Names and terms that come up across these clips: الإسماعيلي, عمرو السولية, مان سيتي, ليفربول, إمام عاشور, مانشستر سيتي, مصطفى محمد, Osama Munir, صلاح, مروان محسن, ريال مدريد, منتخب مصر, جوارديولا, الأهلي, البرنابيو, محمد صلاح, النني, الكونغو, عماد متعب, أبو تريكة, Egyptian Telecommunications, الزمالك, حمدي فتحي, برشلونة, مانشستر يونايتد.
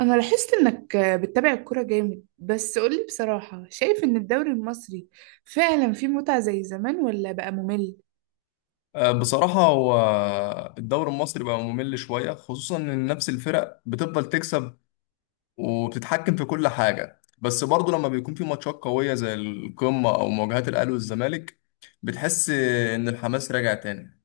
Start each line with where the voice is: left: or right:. right: أنا لاحظت إنك بتتابع الكورة جامد، بس قولي بصراحة، شايف إن الدوري المصري فعلا فيه متعة زي زمان ولا بقى ممل؟
left: آه، بصراحة هو الدوري المصري بقى ممل شوية، خصوصا إن نفس الفرق بتفضل تكسب وبتتحكم في كل حاجة. بس برضه لما بيكون في ماتشات قوية زي القمة أو مواجهات الأهلي والزمالك بتحس إن الحماس راجع تاني.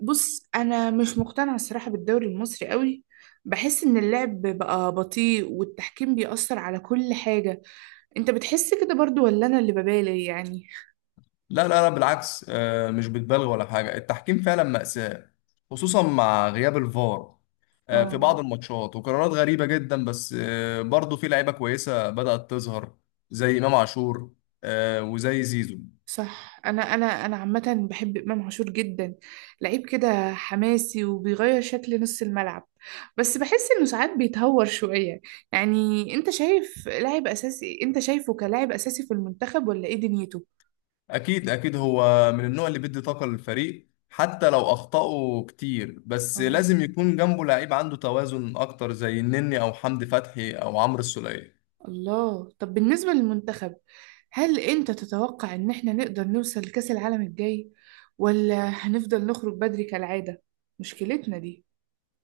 right: بص، أنا مش مقتنعة الصراحة بالدوري المصري قوي. بحس إن اللعب بقى بطيء والتحكيم بيأثر على كل حاجة. أنت بتحس كده برضو ولا أنا اللي ببالي يعني؟
left: لا لا لا، بالعكس، مش بتبالغ ولا حاجة، التحكيم فعلا مأساة خصوصا مع غياب الفار. في
right: آه،
left: بعض الماتشات وقرارات غريبة جدا، بس برضه في لعيبة كويسة بدأت تظهر زي إمام عاشور، وزي زيزو.
right: صح. انا عامه بحب امام عاشور جدا. لعيب كده حماسي وبيغير شكل نص الملعب، بس بحس انه ساعات بيتهور شويه. يعني انت شايف لاعب اساسي، انت شايفه كلاعب اساسي في المنتخب ولا ايه دنيته؟
left: اكيد اكيد، هو من النوع اللي بيدي طاقه للفريق حتى لو اخطأه كتير، بس
right: اه،
left: لازم يكون جنبه لعيب عنده توازن اكتر زي النني او حمدي فتحي او عمرو السولية.
right: الله. طب بالنسبه للمنتخب، هل انت تتوقع ان احنا نقدر نوصل لكأس العالم الجاي ولا هنفضل نخرج بدري كالعاده؟ مشكلتنا دي.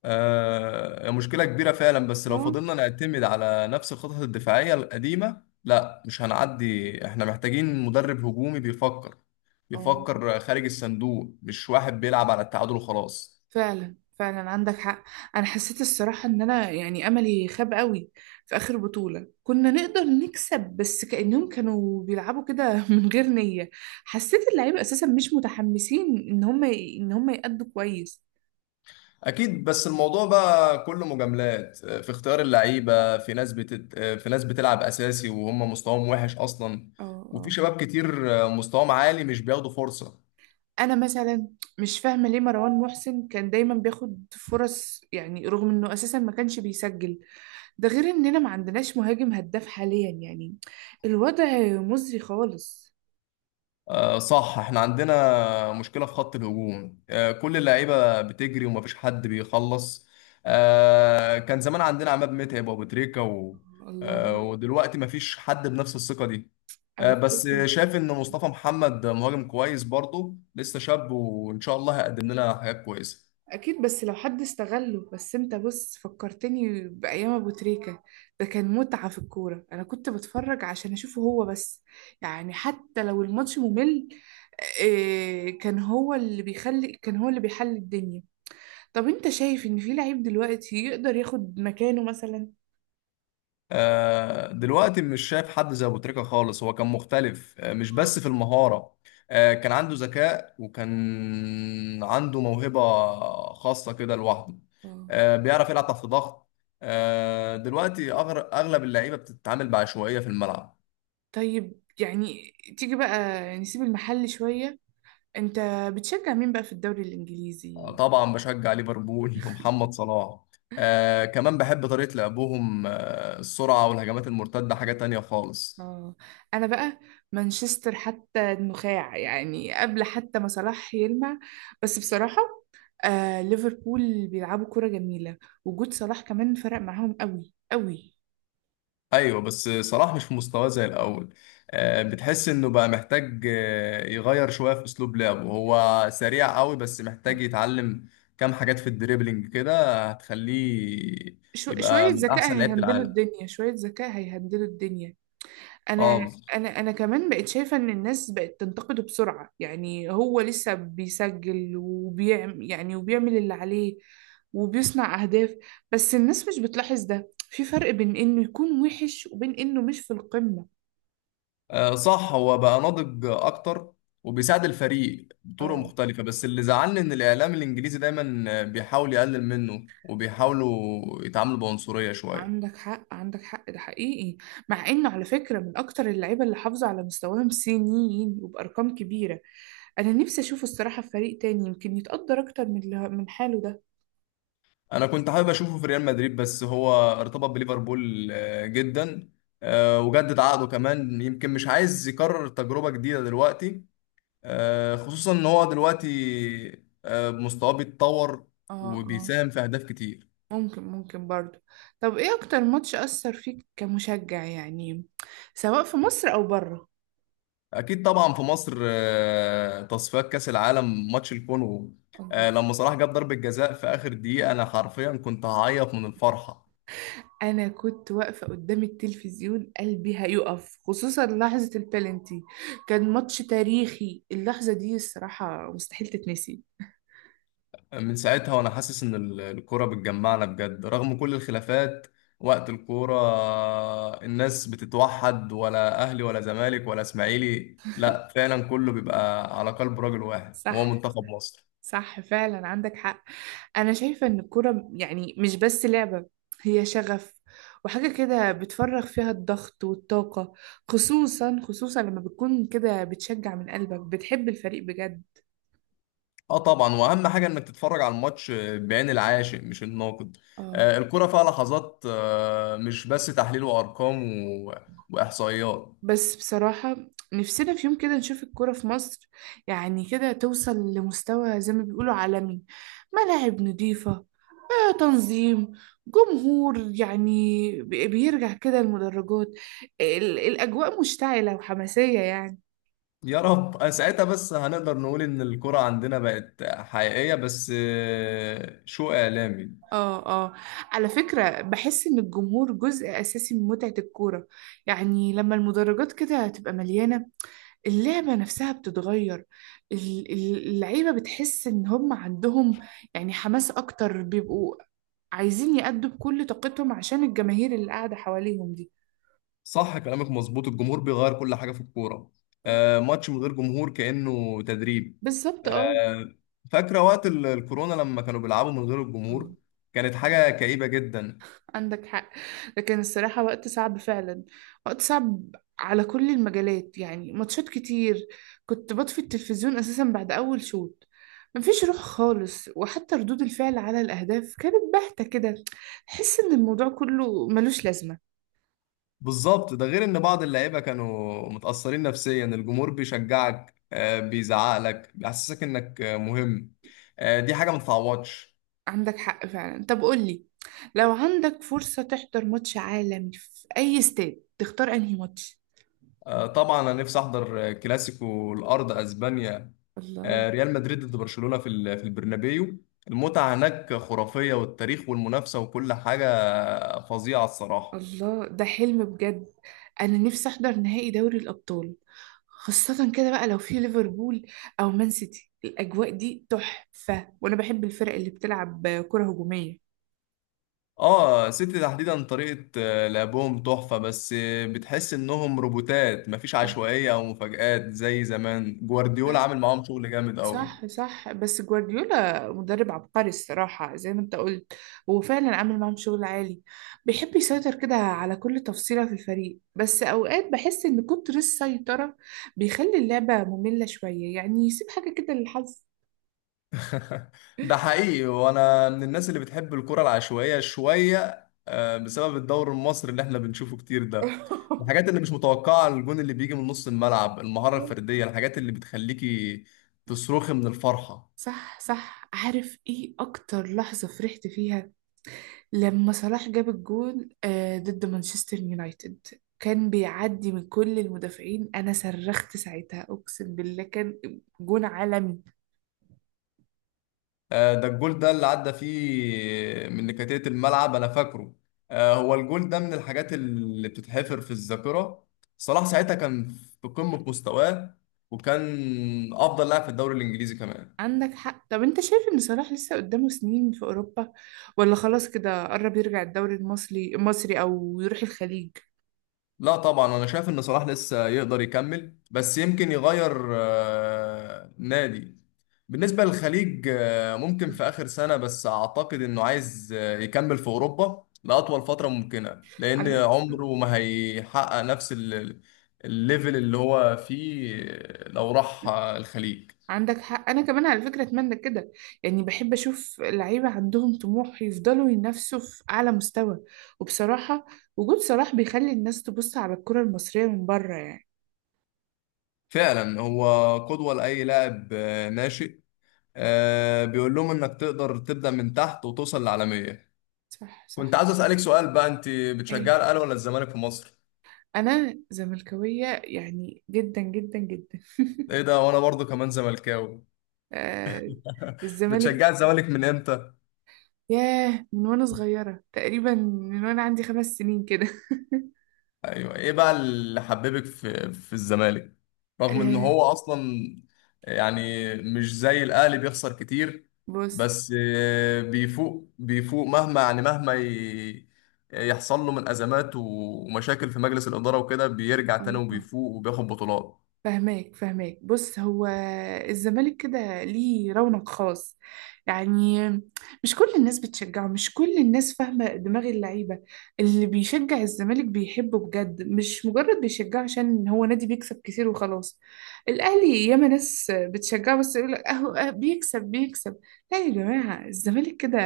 left: آه، مشكله كبيره فعلا. بس لو
right: اه
left: فضلنا نعتمد على نفس الخطط الدفاعيه القديمه لا مش هنعدي، احنا محتاجين مدرب هجومي بيفكر
right: اه،
left: بيفكر خارج الصندوق، مش واحد بيلعب على التعادل وخلاص.
right: فعلا فعلا عندك حق. انا حسيت الصراحة ان انا يعني املي خاب قوي في اخر بطولة. كنا نقدر نكسب بس كأنهم كانوا بيلعبوا كده من غير نية. حسيت اللعيبة اساسا مش متحمسين ان هم يأدوا كويس.
left: اكيد، بس الموضوع بقى كله مجاملات في اختيار اللعيبه، في ناس بتلعب اساسي وهم مستواهم وحش اصلا،
right: اه
left: وفي
right: اه.
left: شباب كتير مستواهم عالي مش بياخدوا فرصه.
right: انا مثلا مش فاهمة ليه مروان محسن كان دايما بياخد فرص، يعني رغم انه اساسا ما كانش بيسجل. ده غير اننا ما عندناش مهاجم هداف حاليا، يعني الوضع مزري خالص.
left: آه، صح احنا عندنا مشكلة في خط الهجوم، كل اللعيبة بتجري ومفيش حد بيخلص. كان زمان عندنا عماد متعب وابو تريكة و... آه،
right: الله،
left: ودلوقتي مفيش حد بنفس الثقة دي.
right: ابو
left: بس
right: تريكة.
left: شايف ان مصطفى محمد مهاجم كويس برضه، لسه شاب وان شاء الله هيقدم لنا حاجات كويسة.
right: اكيد، بس لو حد استغله. بس انت بص، فكرتني بايام ابو تريكة. ده كان متعة في الكورة. انا كنت بتفرج عشان اشوفه هو بس، يعني حتى لو الماتش ممل. إيه، كان هو اللي بيحل الدنيا. طب انت شايف ان في لعيب دلوقتي يقدر ياخد مكانه مثلا؟
left: دلوقتي مش شايف حد زي ابو تريكة خالص، هو كان مختلف، مش بس في المهارة، كان عنده ذكاء وكان عنده موهبة خاصة كده لوحده،
right: اه.
left: بيعرف يلعب تحت ضغط. دلوقتي أغلب اللعيبة بتتعامل بعشوائية في الملعب.
right: طيب يعني، تيجي بقى نسيب المحل شوية. انت بتشجع مين بقى في الدوري
left: آه،
right: الانجليزي؟
left: طبعا بشجع ليفربول ومحمد صلاح. كمان بحب طريقة لعبهم، السرعة والهجمات المرتدة حاجة تانية خالص.
right: اه. انا بقى مانشستر حتى النخاع، يعني قبل حتى ما صلاح يلمع. بس بصراحة آه، ليفربول بيلعبوا كرة جميلة. وجود صلاح كمان فرق معاهم قوي قوي.
left: ايوه، بس صلاح مش في مستواه زي الاول. بتحس انه بقى محتاج يغير شويه في اسلوب لعبه، هو سريع قوي بس محتاج يتعلم كام حاجات في الدريبلينج كده هتخليه
right: شوية
left: يبقى من
right: ذكاء
left: احسن لعيبه
right: هيهندلوا
left: العالم.
right: الدنيا، شوية ذكاء هيهندلوا الدنيا. انا
left: اه بالظبط.
right: انا انا كمان بقت شايفه ان الناس بقت تنتقده بسرعه، يعني هو لسه بيسجل وبيعمل اللي عليه وبيصنع اهداف، بس الناس مش بتلاحظ ده. في فرق بين انه يكون وحش وبين انه مش في القمه.
left: آه، صح هو بقى ناضج اكتر وبيساعد الفريق بطرق
right: اه،
left: مختلفه. بس اللي زعلني ان الاعلام الانجليزي دايما بيحاول يقلل منه وبيحاولوا يتعاملوا بعنصريه شويه.
right: عندك حق عندك حق، ده حقيقي. مع انه على فكره من اكتر اللعيبه اللي حافظوا على مستواهم سنين وبارقام كبيره. انا نفسي اشوفه الصراحه في فريق تاني يمكن يتقدر اكتر من حاله ده.
left: انا كنت حابب اشوفه في ريال مدريد، بس هو ارتبط بليفربول جدا، وجدد عقده كمان. يمكن مش عايز يكرر تجربة جديدة دلوقتي، خصوصا ان هو دلوقتي مستواه بيتطور
right: اه اه.
left: وبيساهم في اهداف كتير.
right: ممكن ممكن برضو. طب ايه اكتر ماتش اثر فيك كمشجع، يعني سواء في مصر او بره؟
left: اكيد طبعا. في مصر تصفيات كاس العالم ماتش الكونغو،
right: الله.
left: لما صلاح جاب ضربة جزاء في اخر دقيقة انا حرفيا كنت هعيط من الفرحة.
right: انا كنت واقفه قدام التلفزيون قلبي هيقف، خصوصا لحظه البلنتي. كان ماتش تاريخي. اللحظه دي الصراحه مستحيل تتنسي.
left: من ساعتها وانا حاسس ان الكوره بتجمعنا بجد رغم كل الخلافات. وقت الكوره الناس بتتوحد، ولا اهلي ولا زمالك ولا اسماعيلي، لا فعلا كله بيبقى على قلب راجل واحد وهو
right: صح
left: منتخب مصر.
right: صح، فعلا عندك حق. أنا شايفة إن الكورة يعني مش بس لعبة، هي شغف وحاجة كده بتفرغ فيها الضغط والطاقة. خصوصا خصوصا لما بتكون كده بتشجع من قلبك، بتحب الفريق بجد.
left: اه طبعا، واهم حاجه انك تتفرج على الماتش بعين العاشق مش الناقد.
right: اه.
left: الكوره فيها لحظات مش بس تحليل وارقام و- واحصائيات.
right: بس بصراحة نفسنا في يوم كده نشوف الكورة في مصر يعني كده توصل لمستوى زي ما بيقولوا عالمي. ملاعب نظيفة، آه، تنظيم، جمهور يعني بيرجع كده المدرجات، الأجواء مشتعلة وحماسية يعني.
left: يا رب، ساعتها بس هنقدر نقول ان الكرة عندنا بقت حقيقية. بس شو اعلامي.
right: اه اه. على فكرة بحس ان الجمهور جزء اساسي من متعة الكورة. يعني لما المدرجات كده تبقى مليانة، اللعبة نفسها بتتغير. اللعيبة بتحس ان هم عندهم يعني حماس اكتر، بيبقوا عايزين يأدوا بكل طاقتهم عشان الجماهير اللي قاعدة حواليهم دي.
left: صح كلامك مظبوط، الجمهور بيغير كل حاجة في الكورة. ماتش من غير جمهور كأنه تدريب.
right: بالظبط اه.
left: آه، فاكرة وقت الكورونا لما كانوا بيلعبوا من غير الجمهور، كانت حاجة كئيبة جدا.
right: عندك حق، لكن الصراحة وقت صعب فعلا. وقت صعب على كل المجالات. يعني ماتشات كتير كنت بطفي التلفزيون أساسا بعد أول شوط. مفيش روح خالص، وحتى ردود الفعل على الأهداف كانت باهتة كده. تحس إن الموضوع كله ملوش لازمة.
left: بالظبط، ده غير ان بعض اللعيبة كانوا متأثرين نفسيا. الجمهور بيشجعك بيزعقلك بيحسسك انك مهم، دي حاجة ما تتعوضش.
right: عندك حق فعلا. طب قولي، لو عندك فرصة تحضر ماتش عالمي في أي استاد تختار أنهي ماتش؟
left: آه، طبعا انا نفسي احضر كلاسيكو الارض اسبانيا،
right: الله.
left: ريال مدريد ضد برشلونة في في البرنابيو. المتعة هناك خرافية، والتاريخ والمنافسة وكل حاجة فظيعة الصراحة.
right: الله، ده حلم بجد. انا نفسي احضر نهائي دوري الابطال، خاصة كده بقى لو في ليفربول او مان سيتي. الاجواء دي تحفة، وانا بحب الفرق اللي بتلعب كرة هجومية.
left: اه، سيتي تحديدا طريقة لعبهم تحفة. بس بتحس انهم روبوتات، مفيش عشوائية او مفاجآت زي زمان، جوارديولا
right: صح.
left: عامل معاهم شغل جامد قوي.
right: صح صح، بس جوارديولا مدرب عبقري الصراحة، زي ما انت قلت هو فعلا عامل معاهم شغل عالي. بيحب يسيطر كده على كل تفصيلة في الفريق، بس أوقات بحس إن كتر السيطرة بيخلي اللعبة مملة شوية، يعني يسيب حاجة كده للحظ.
left: ده حقيقي، وانا من الناس اللي بتحب الكرة العشوائية شوية بسبب الدوري المصري اللي احنا بنشوفه كتير ده. الحاجات اللي مش متوقعة، الجون اللي بيجي من نص الملعب، المهارة الفردية، الحاجات اللي بتخليكي تصرخي من الفرحة.
right: صح صح. عارف ايه اكتر لحظة فرحت فيها؟ لما صلاح جاب الجول آه، ضد مانشستر يونايتد، كان بيعدي من كل المدافعين. انا صرخت ساعتها، اقسم بالله كان جون عالمي.
left: آه، ده الجول ده اللي عدى فيه من نكتات الملعب انا فاكره. هو الجول ده من الحاجات اللي بتتحفر في الذاكرة. صلاح ساعتها كان في قمة مستواه، وكان افضل لاعب في الدوري الانجليزي كمان.
right: عندك حق. طب انت شايف ان صلاح لسه قدامه سنين في اوروبا ولا خلاص كده قرب يرجع الدوري المصري المصري او يروح الخليج؟
left: لا طبعا، انا شايف ان صلاح لسه يقدر يكمل، بس يمكن يغير نادي. بالنسبة للخليج ممكن في آخر سنة، بس أعتقد إنه عايز يكمل في أوروبا لأطول فترة ممكنة، لأن
right: على.
left: عمره ما هيحقق نفس الليفل اللي هو فيه لو راح الخليج.
right: عندك حق. انا كمان على فكره اتمنى كده، يعني بحب اشوف لعيبه عندهم طموح يفضلوا ينافسوا في اعلى مستوى. وبصراحه وجود صلاح بيخلي الناس تبص على الكره المصريه من بره يعني.
left: فعلا هو قدوة لأي لاعب ناشئ، بيقول لهم إنك تقدر تبدأ من تحت وتوصل للعالمية.
right: صح صح.
left: كنت عايز اسالك سؤال بقى، انت
right: ايه،
left: بتشجع الاهلي ولا الزمالك في مصر؟
right: انا زملكاويه يعني جدا جدا جدا.
left: ايه ده، وانا برضو كمان زملكاوي.
right: آه،
left: بتشجع
right: الزمالك.
left: الزمالك من امتى؟
right: ياه، من وانا صغيره، تقريبا من وانا عندي 5 سنين كده.
left: ايوه، ايه بقى اللي حببك في الزمالك؟ رغم ان
right: آه،
left: هو اصلا يعني مش زي الاهلي بيخسر كتير،
right: بص.
left: بس بيفوق بيفوق مهما يعني يحصل له من ازمات ومشاكل في مجلس الاداره وكده بيرجع تاني
right: اه،
left: وبيفوق وبياخد بطولات.
right: فهماك فهماك. بص، هو الزمالك كده ليه رونق خاص، يعني مش كل الناس بتشجعه، مش كل الناس فاهمة دماغ اللعيبة. اللي بيشجع الزمالك بيحبه بجد، مش مجرد بيشجعه عشان هو نادي بيكسب كتير وخلاص. الأهلي ياما ناس بتشجعه، بس يقول لك أهو أه بيكسب بيكسب. لا يا جماعة، الزمالك كده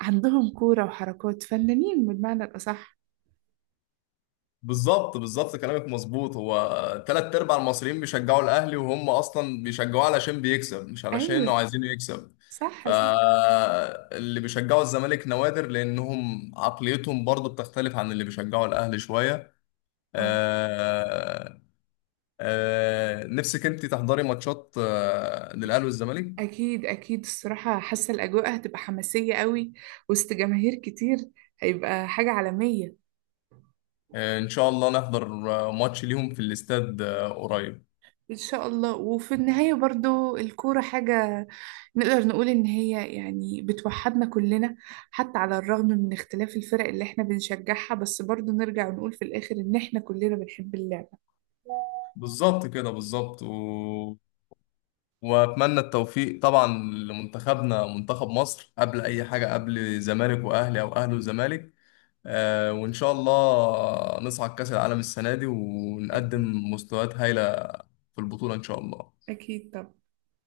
right: عندهم كورة وحركات فنانين بالمعنى الأصح.
left: بالظبط بالظبط كلامك مظبوط، هو تلات ارباع المصريين بيشجعوا الاهلي وهم اصلا بيشجعوه علشان بيكسب مش علشان انه
right: أيوه،
left: عايزينه يكسب.
right: صح صح.
left: فاللي بيشجعوا الزمالك نوادر، لانهم عقليتهم برضو بتختلف عن اللي بيشجعوا الاهلي شوية.
right: آه.
left: آه نفسك انت تحضري ماتشات
right: أكيد.
left: للاهلي والزمالك؟
right: أكيد أكيد، الصراحة حاسة الأجواء هتبقى حماسية قوي وسط جماهير كتير. هيبقى حاجة عالمية.
left: ان شاء الله نحضر ماتش ليهم في الاستاد قريب.
right: إن شاء الله. وفي النهاية برضو الكورة حاجة نقدر نقول إن هي يعني بتوحدنا كلنا، حتى على الرغم من اختلاف الفرق اللي إحنا بنشجعها، بس برضو نرجع ونقول في الآخر إن إحنا كلنا بنحب اللعبة.
left: بالظبط كده بالظبط واتمنى التوفيق طبعا لمنتخبنا، منتخب مصر، قبل اي حاجه، قبل زمالك واهلي او اهلي وزمالك. وان شاء الله نصعد كاس العالم السنه دي
right: أكيد
left: ونقدم مستويات هايله في البطوله ان شاء الله.
right: أكيد طبعا.